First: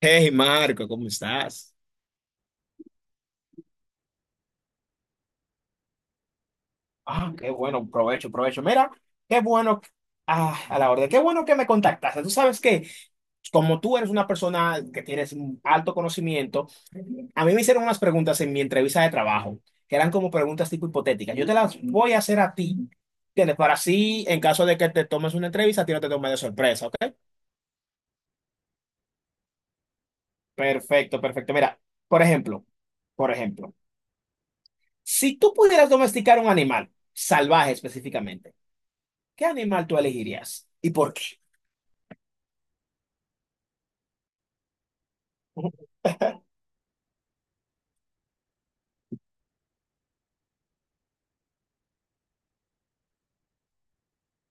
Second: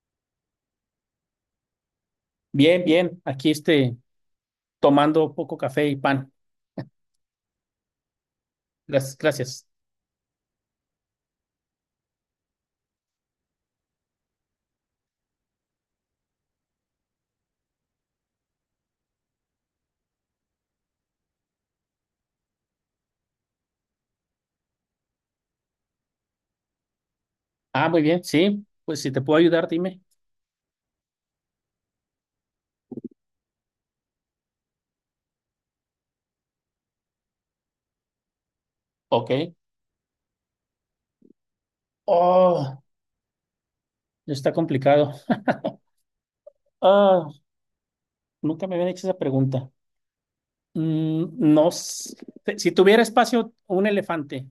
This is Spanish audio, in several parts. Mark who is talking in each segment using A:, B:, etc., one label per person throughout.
A: Hey Marco, ¿cómo estás?
B: Bien, bien. Aquí este, tomando poco café y pan.
A: Ah, qué bueno, provecho, provecho. Mira,
B: Gracias,
A: qué
B: gracias.
A: bueno, ah, a la orden, qué bueno que me contactaste. Tú sabes que, como tú eres una persona que tienes un alto conocimiento, a mí me hicieron unas preguntas en mi entrevista de trabajo, que eran como preguntas tipo hipotéticas. Yo te las voy a hacer a ti, ¿entiendes? Para así, en caso de que te tomes una entrevista, a ti no te tomes de sorpresa, ¿ok?
B: Ah, muy bien. Sí, pues si te puedo ayudar, dime.
A: Perfecto, perfecto. Mira, por ejemplo, por ejemplo, si tú pudieras domesticar un animal, salvaje específicamente, ¿qué
B: Ok.
A: animal tú elegirías y por qué?
B: Oh, está complicado. Ah, nunca me habían hecho esa pregunta. No, sé. Si tuviera espacio un elefante,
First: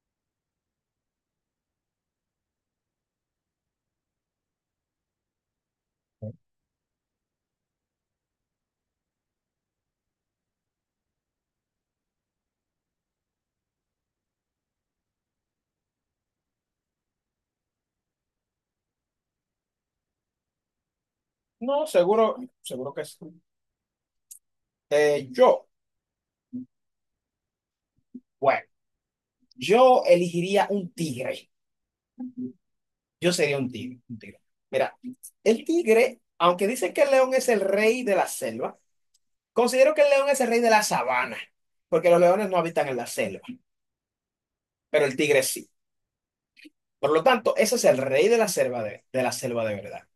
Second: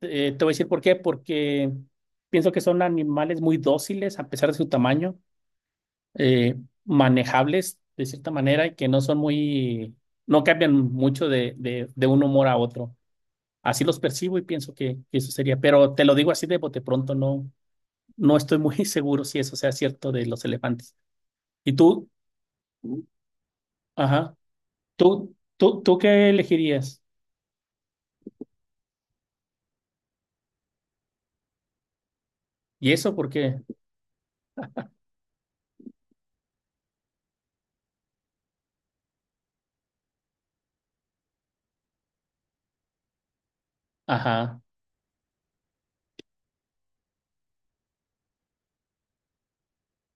B: te voy a decir por qué. Porque pienso que son animales muy dóciles a pesar de su tamaño, eh, manejables de cierta manera y que no son muy, no cambian mucho de, de un humor a otro. Así los percibo y pienso que eso sería, pero te lo digo así de bote pronto, no, no estoy muy seguro si eso sea cierto de los elefantes. ¿Y
A: No,
B: tú?
A: seguro, seguro que sí.
B: Ajá. ¿Tú,
A: Yo,
B: tú, tú qué elegirías?
A: bueno, yo elegiría un tigre.
B: ¿Y eso por
A: Yo sería
B: qué?
A: un tigre, un tigre. Mira, el tigre, aunque dicen que el león es el rey de la selva, considero que el león es el rey de la sabana, porque los leones no habitan en la selva,
B: Ajá.
A: pero el tigre sí. Por lo tanto, ese es el rey de la selva de la selva de verdad.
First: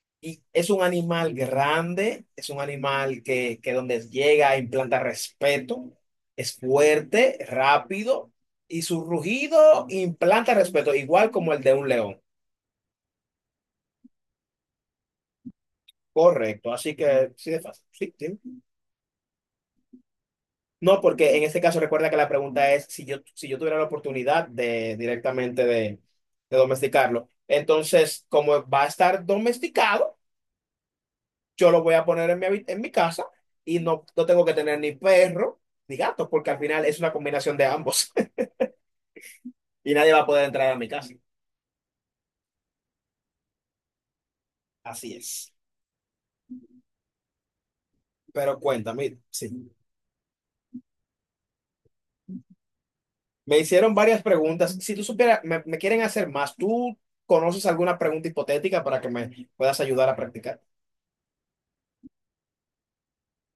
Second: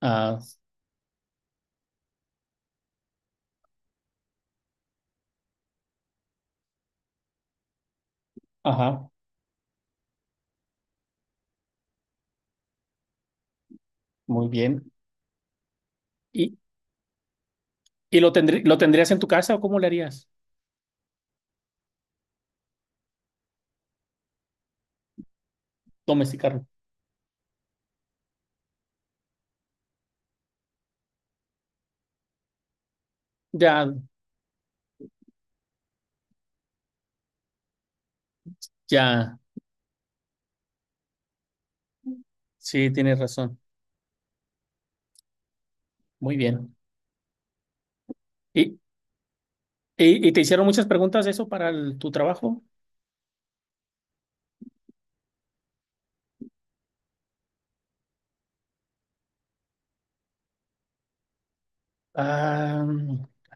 B: Ah,
A: Y es un animal grande, es un animal que donde llega implanta respeto, es fuerte, rápido y su
B: ajá.
A: rugido implanta respeto, igual como el de un león.
B: Muy bien. ¿Y,
A: Correcto, así que sí de fácil. Sí,
B: y
A: sí.
B: lo tendrías en tu casa o cómo le harías?
A: No, porque en este caso recuerda que la pregunta es si yo, si yo tuviera la oportunidad de directamente de
B: Domesticarlo.
A: domesticarlo. Entonces, como va a estar domesticado, yo lo voy a poner en mi, habi- en mi casa y
B: Ya,
A: no, no tengo que tener ni perro ni gato, porque al final es una combinación de ambos
B: ya.
A: y nadie va a poder entrar a mi casa.
B: Sí, tienes razón.
A: Así es.
B: Muy bien.
A: Pero
B: ¿Y,
A: cuéntame, sí.
B: y te hicieron muchas preguntas de eso para tu trabajo?
A: Me hicieron varias preguntas. Si tú supieras, me quieren hacer más. ¿Tú conoces alguna pregunta hipotética para que me puedas ayudar a practicar?
B: Ah,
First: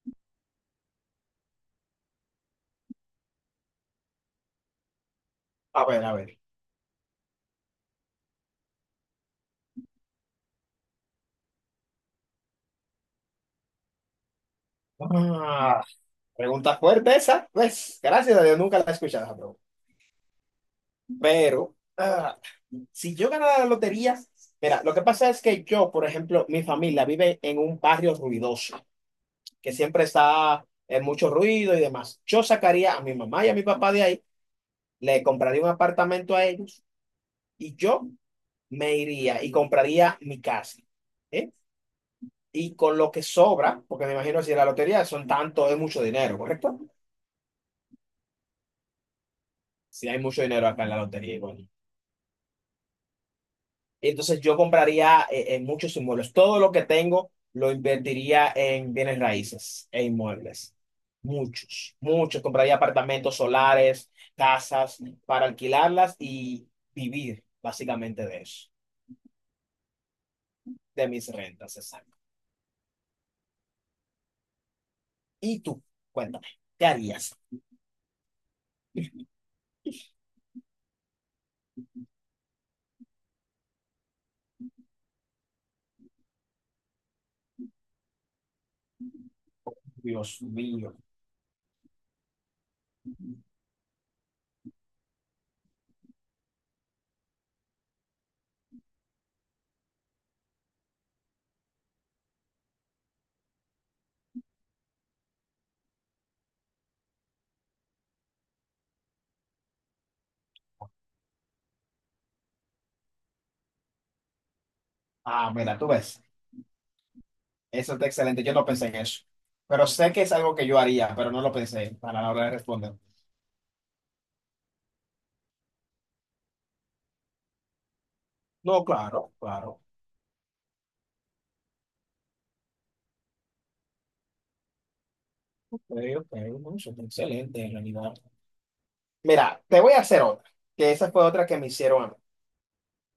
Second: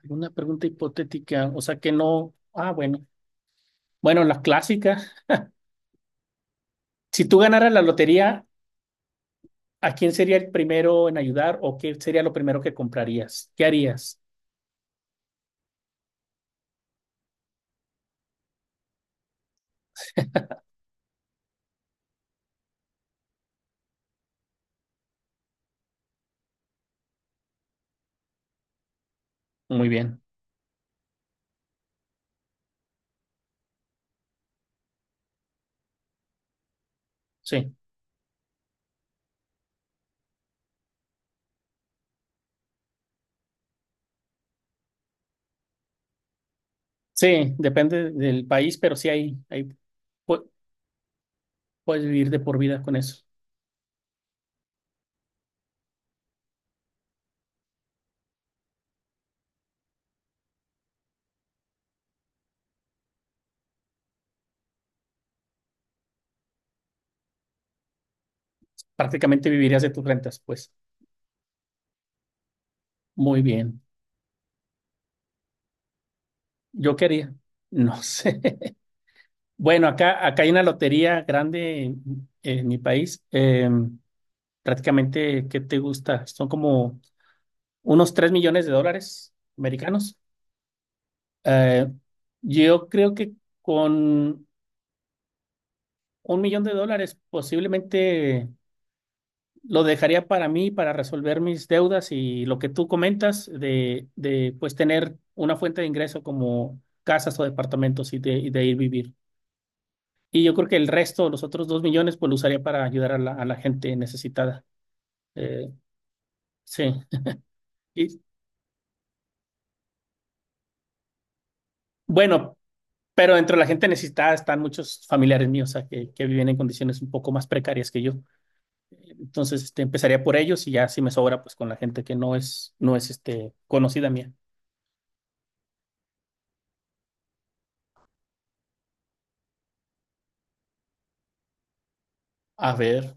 B: alguna pregunta hipotética, o sea que no. Ah, bueno. Bueno, las clásicas.
A: A ver, a ver.
B: Si tú ganaras la lotería, ¿a quién sería el primero en ayudar o qué sería lo primero que comprarías? ¿Qué harías?
A: Ah, pregunta fuerte esa. Pues, gracias a Dios, nunca la he escuchado esa pregunta. Pero si yo ganara la lotería, mira, lo que pasa es que yo, por ejemplo, mi familia vive en un barrio ruidoso, que
B: Muy
A: siempre
B: bien.
A: está en mucho ruido y demás. Yo sacaría a mi mamá y a mi papá de ahí, le compraría un apartamento a ellos
B: Sí.
A: y yo me iría y compraría mi casa. ¿Eh? Y con lo que sobra, porque me imagino si la lotería son tanto, es mucho dinero, ¿correcto?
B: Sí, depende del país, pero sí hay,
A: Si hay mucho
B: pu-
A: dinero acá en la lotería, igual.
B: puedes vivir de por vida con eso.
A: Y entonces yo compraría muchos inmuebles. Todo lo que tengo lo invertiría en bienes raíces e inmuebles. Muchos, muchos. Compraría apartamentos solares, casas para alquilarlas y vivir básicamente de eso,
B: Prácticamente vivirías de tus rentas, pues.
A: de mis rentas, exacto.
B: Muy bien.
A: Y tú, cuéntame, ¿qué
B: ¿Yo qué haría?
A: harías?
B: No sé. Bueno, acá hay una lotería grande en mi país. Prácticamente, ¿qué te gusta? Son como unos 3 millones de dólares americanos.
A: Dios mío.
B: Eh, yo creo que con 1 millón de dólares posiblemente lo dejaría para mí, para resolver mis deudas y lo que tú comentas de pues tener una fuente de ingreso como casas o departamentos y de ir vivir. Y yo creo que el resto, los otros 2 millones, pues lo usaría para ayudar a la gente necesitada.
A: Ah,
B: Eh,
A: mira, tú ves.
B: sí.
A: Eso está
B: Y,
A: excelente. Yo no pensé en eso. Pero sé que es algo que yo haría, pero no lo pensé para la hora de
B: bueno,
A: responder.
B: pero dentro de la gente necesitada están muchos familiares míos, o sea, que viven en condiciones un poco más precarias que yo.
A: No, claro,
B: Entonces,
A: claro.
B: este, empezaría por ellos y ya si me sobra, pues con la gente que no es, este, conocida mía.
A: Ok, ok, no, eso está excelente en realidad. Mira, te voy a hacer otra, que esa fue otra que me hicieron a mí.
B: A ver,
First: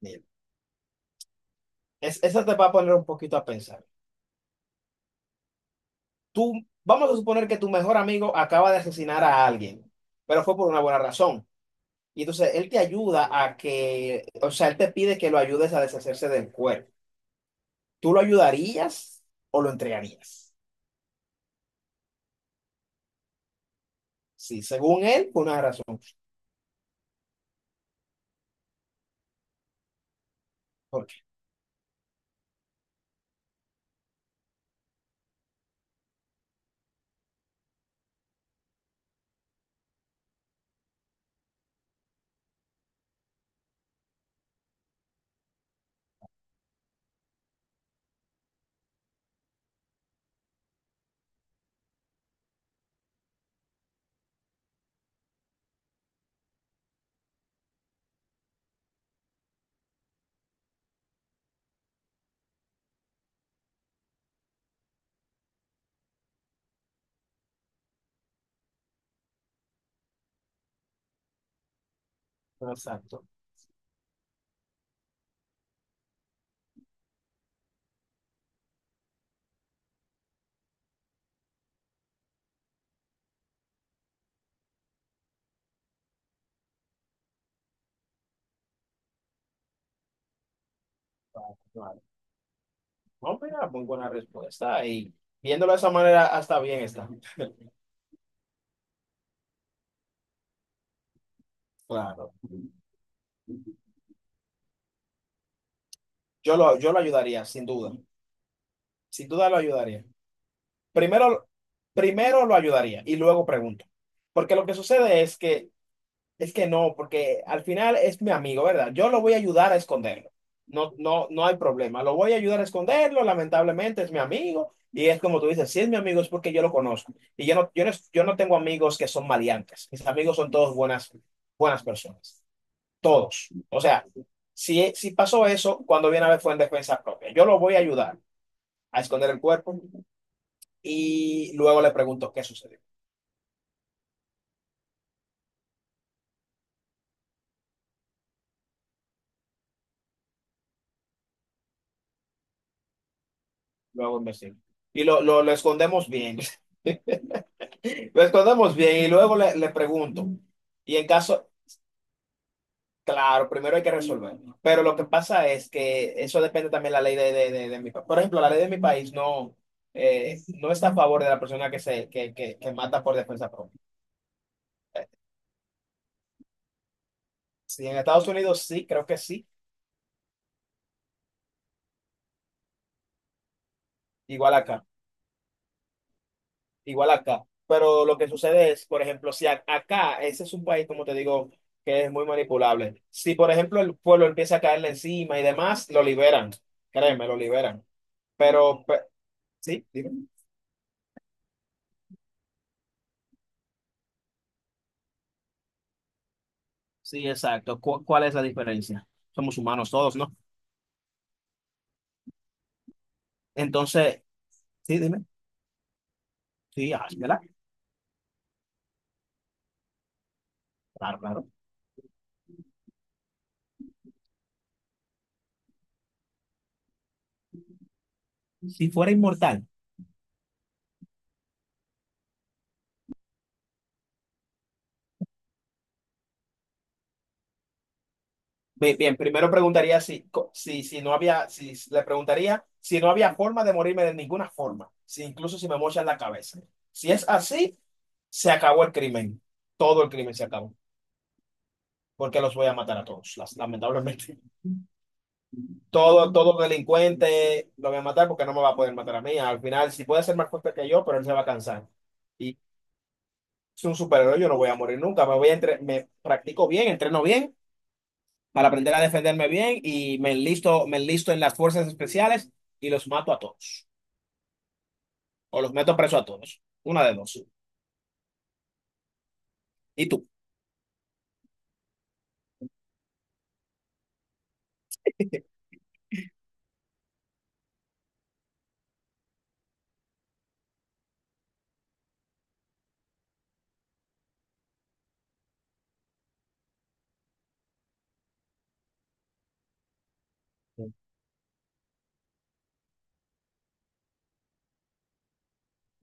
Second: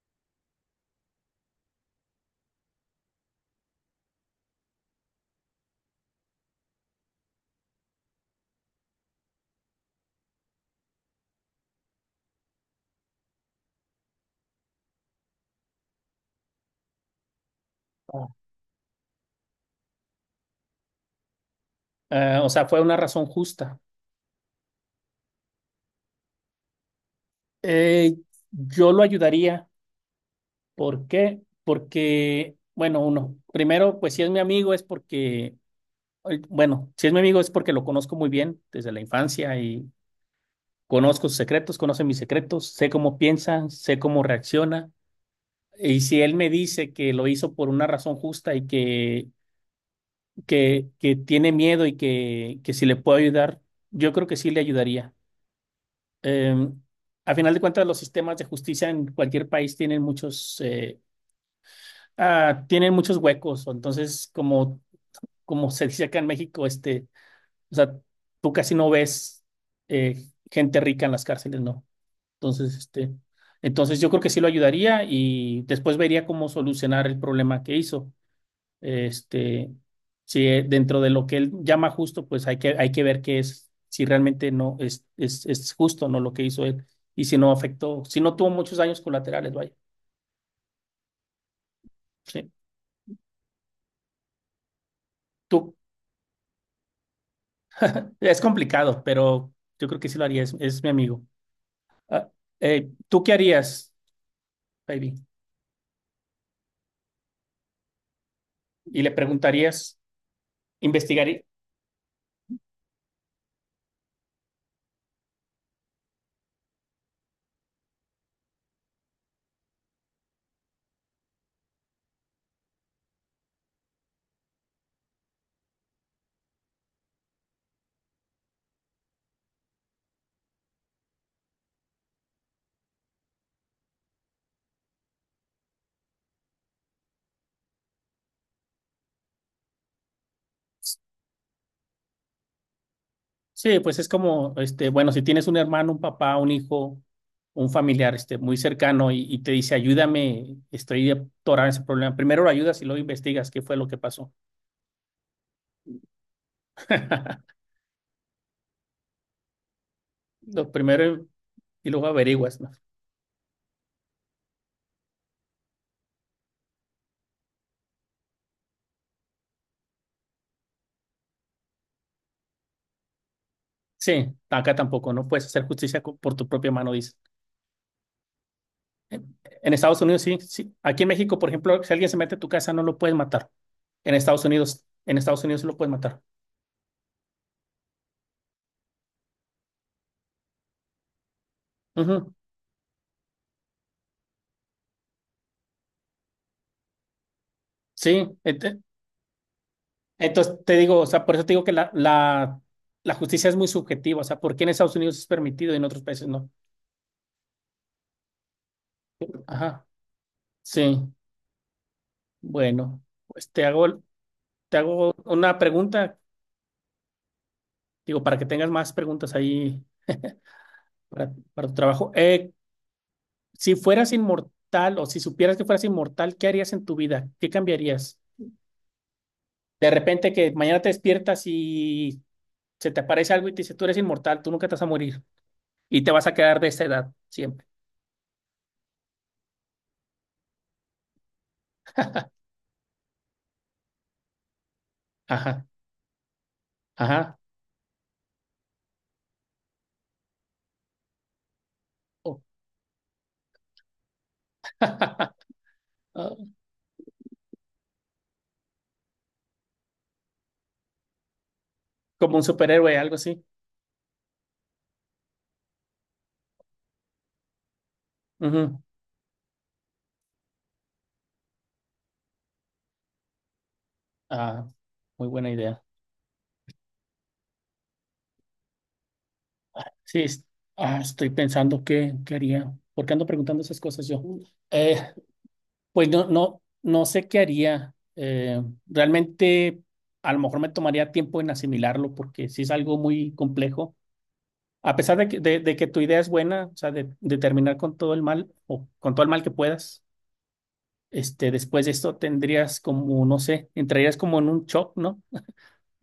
A: Mira, es- esa te va a poner un poquito a pensar. Tú, vamos a suponer que tu mejor amigo acaba de asesinar a alguien, pero fue por una buena razón. Y entonces él te ayuda a que, o sea, él te pide que lo ayudes a deshacerse del cuerpo. ¿Tú lo ayudarías o lo entregarías?
B: o sea, fue una razón justa.
A: Sí, según él, por una razón.
B: Eh, yo lo ayudaría. ¿Por
A: ¿Por qué?
B: qué? Porque, bueno, uno, primero, pues si es mi amigo es porque, bueno, si es mi amigo es porque lo conozco muy bien desde la infancia y conozco sus secretos, conoce mis secretos, sé cómo piensa, sé cómo reacciona. Y si él me dice que lo hizo por una razón justa y que, que tiene miedo y que si le puedo ayudar, yo creo que sí le ayudaría. Eh, a final de cuentas, los sistemas de justicia en cualquier país tienen muchos, tienen muchos huecos. O Entonces, como como se dice acá en México, este, o sea, tú casi no ves eh, gente rica en las cárceles, ¿no? Entonces, este,
A: Exacto.
B: entonces yo creo que sí lo ayudaría y después vería cómo solucionar el problema que hizo. Este, si dentro de lo que él llama justo, pues hay que ver qué es, si realmente no es justo, ¿no? Lo que hizo él, y si no afectó, si no tuvo muchos daños colaterales, vaya.
A: Vale.
B: Sí.
A: No, mira, muy buena respuesta. Y viéndolo
B: Tú,
A: de esa manera, hasta bien está.
B: es complicado, pero yo creo que sí lo haría, es mi amigo. Ah,
A: Claro.
B: ¿Tú qué harías, baby?
A: Yo lo ayudaría, sin duda.
B: Y le
A: Sin duda lo
B: preguntarías,
A: ayudaría.
B: investigaría.
A: Primero, primero lo ayudaría y luego pregunto. Porque lo que sucede es que no, porque al final es mi amigo, ¿verdad? Yo lo voy a ayudar a esconderlo. No, no, no hay problema. Lo voy a ayudar a esconderlo, lamentablemente es mi amigo. Y es como tú dices, si es mi amigo es porque yo lo conozco. Y yo no tengo amigos que son maleantes. Mis amigos son todos buenas, buenas personas. Todos. O sea, si, si pasó eso, cuando viene a ver fue en defensa propia. Yo lo voy a ayudar a esconder el cuerpo y luego le pregunto qué sucedió.
B: Sí, pues es como, este, bueno, si tienes un hermano, un papá, un hijo, un familiar, este, muy cercano y te dice, ayúdame, estoy atorado en ese problema. Primero lo ayudas y luego investigas qué fue lo que
A: Luego
B: pasó.
A: investigo. Y lo escondemos bien. Lo escondemos bien y luego le pregunto.
B: Lo
A: Y en
B: primero
A: caso,
B: y luego averiguas, ¿no?
A: claro, primero hay que resolver. Pero lo que pasa es que eso depende también de la ley de mi país. Por ejemplo, la ley de mi país no, no está a favor de la persona que, se, que mata por defensa propia.
B: Sí, acá tampoco, no puedes hacer justicia por tu propia mano, dice.
A: Sí, en Estados Unidos sí, creo que
B: En,
A: sí.
B: en Estados Unidos sí, sí. Aquí en México, por ejemplo, si alguien se mete a tu casa, no lo puedes matar. En Estados
A: Igual
B: Unidos,
A: acá.
B: en Estados Unidos sí lo puedes matar.
A: Igual acá. Pero lo que sucede es, por ejemplo, si a- acá, ese es un país, como te digo, que es muy
B: Ujú.
A: manipulable. Si, por ejemplo, el pueblo empieza a caerle encima y demás, lo liberan. Créeme, lo liberan.
B: Sí.
A: Pero, pe- sí, dime.
B: Entonces, te digo, o sea, por eso te digo que la justicia es muy subjetiva, o sea, ¿por qué en Estados Unidos es permitido y en otros países no?
A: Sí, exacto. ¿Cu- cuál es la diferencia? Somos
B: Ajá,
A: humanos todos, ¿no?
B: sí, bueno, pues
A: Entonces,
B: te
A: sí,
B: hago
A: dime.
B: una pregunta,
A: Sí, ah, ¿verdad?
B: digo, para que tengas más preguntas ahí
A: Claro,
B: para,
A: claro.
B: para tu trabajo. Si fueras inmortal o si supieras que fueras inmortal, ¿qué harías en tu vida? ¿Qué cambiarías?
A: Si fuera inmortal.
B: De repente que mañana te despiertas y se te aparece algo y te dice, tú eres inmortal, tú nunca te vas a morir y te vas a quedar de esa edad siempre.
A: Bien, bien, primero preguntaría si, co- si, si no había, si le preguntaría si no había forma de morirme de ninguna forma, si incluso
B: Ajá,
A: si me mochan la cabeza. Si es
B: ajá.
A: así, se acabó el crimen. Todo el crimen se acabó, porque
B: Oh,
A: los voy a matar a todos, las- lamentablemente. Todo,
B: ah,
A: todo delincuente lo voy a matar porque no me va a poder matar a mí. Al final, si puede ser más fuerte que yo, pero él se va a cansar.
B: Como un
A: Y
B: superhéroe, algo así.
A: es un superhéroe, yo no voy a morir nunca. Me practico bien, entreno bien para
B: Ujú.
A: aprender a defenderme bien y me enlisto en las fuerzas especiales y los mato a todos.
B: Ah, muy buena
A: O los
B: idea.
A: meto preso a todos. Una de dos. ¿Y
B: Sí,
A: tú?
B: estoy pensando qué haría. ¿Por qué ando preguntando esas cosas yo? Eh, pues no sé qué haría. Realmente, a lo mejor me tomaría tiempo en asimilarlo porque sí es algo muy complejo. A pesar de que tu idea es buena, o sea, de terminar con todo el mal o con todo el mal que puedas, este, después de esto tendrías como, no sé, entrarías como en un shock, ¿no?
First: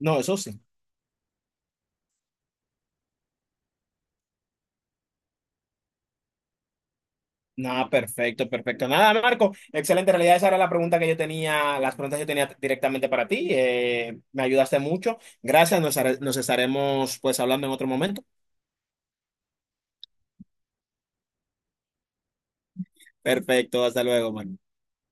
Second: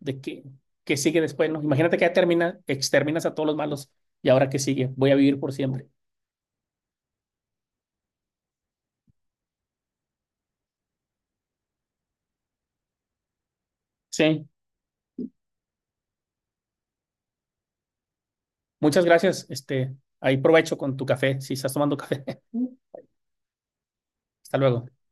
A: No, eso
B: que,
A: sí.
B: que sigue después, ¿no? Imagínate que ya termina, exterminas a todos los malos y ahora qué sigue, voy a vivir por siempre.
A: Nada, perfecto, perfecto. Nada, Marco. Excelente. En realidad, esa era la pregunta que yo tenía, las preguntas que yo tenía directamente para ti. Me
B: Sí,
A: ayudaste mucho. Gracias. Nos estaremos pues hablando en otro momento.
B: muchas gracias. Este, ahí provecho con tu café, si estás tomando café.
A: Perfecto. Hasta luego, Marco.
B: Hasta luego.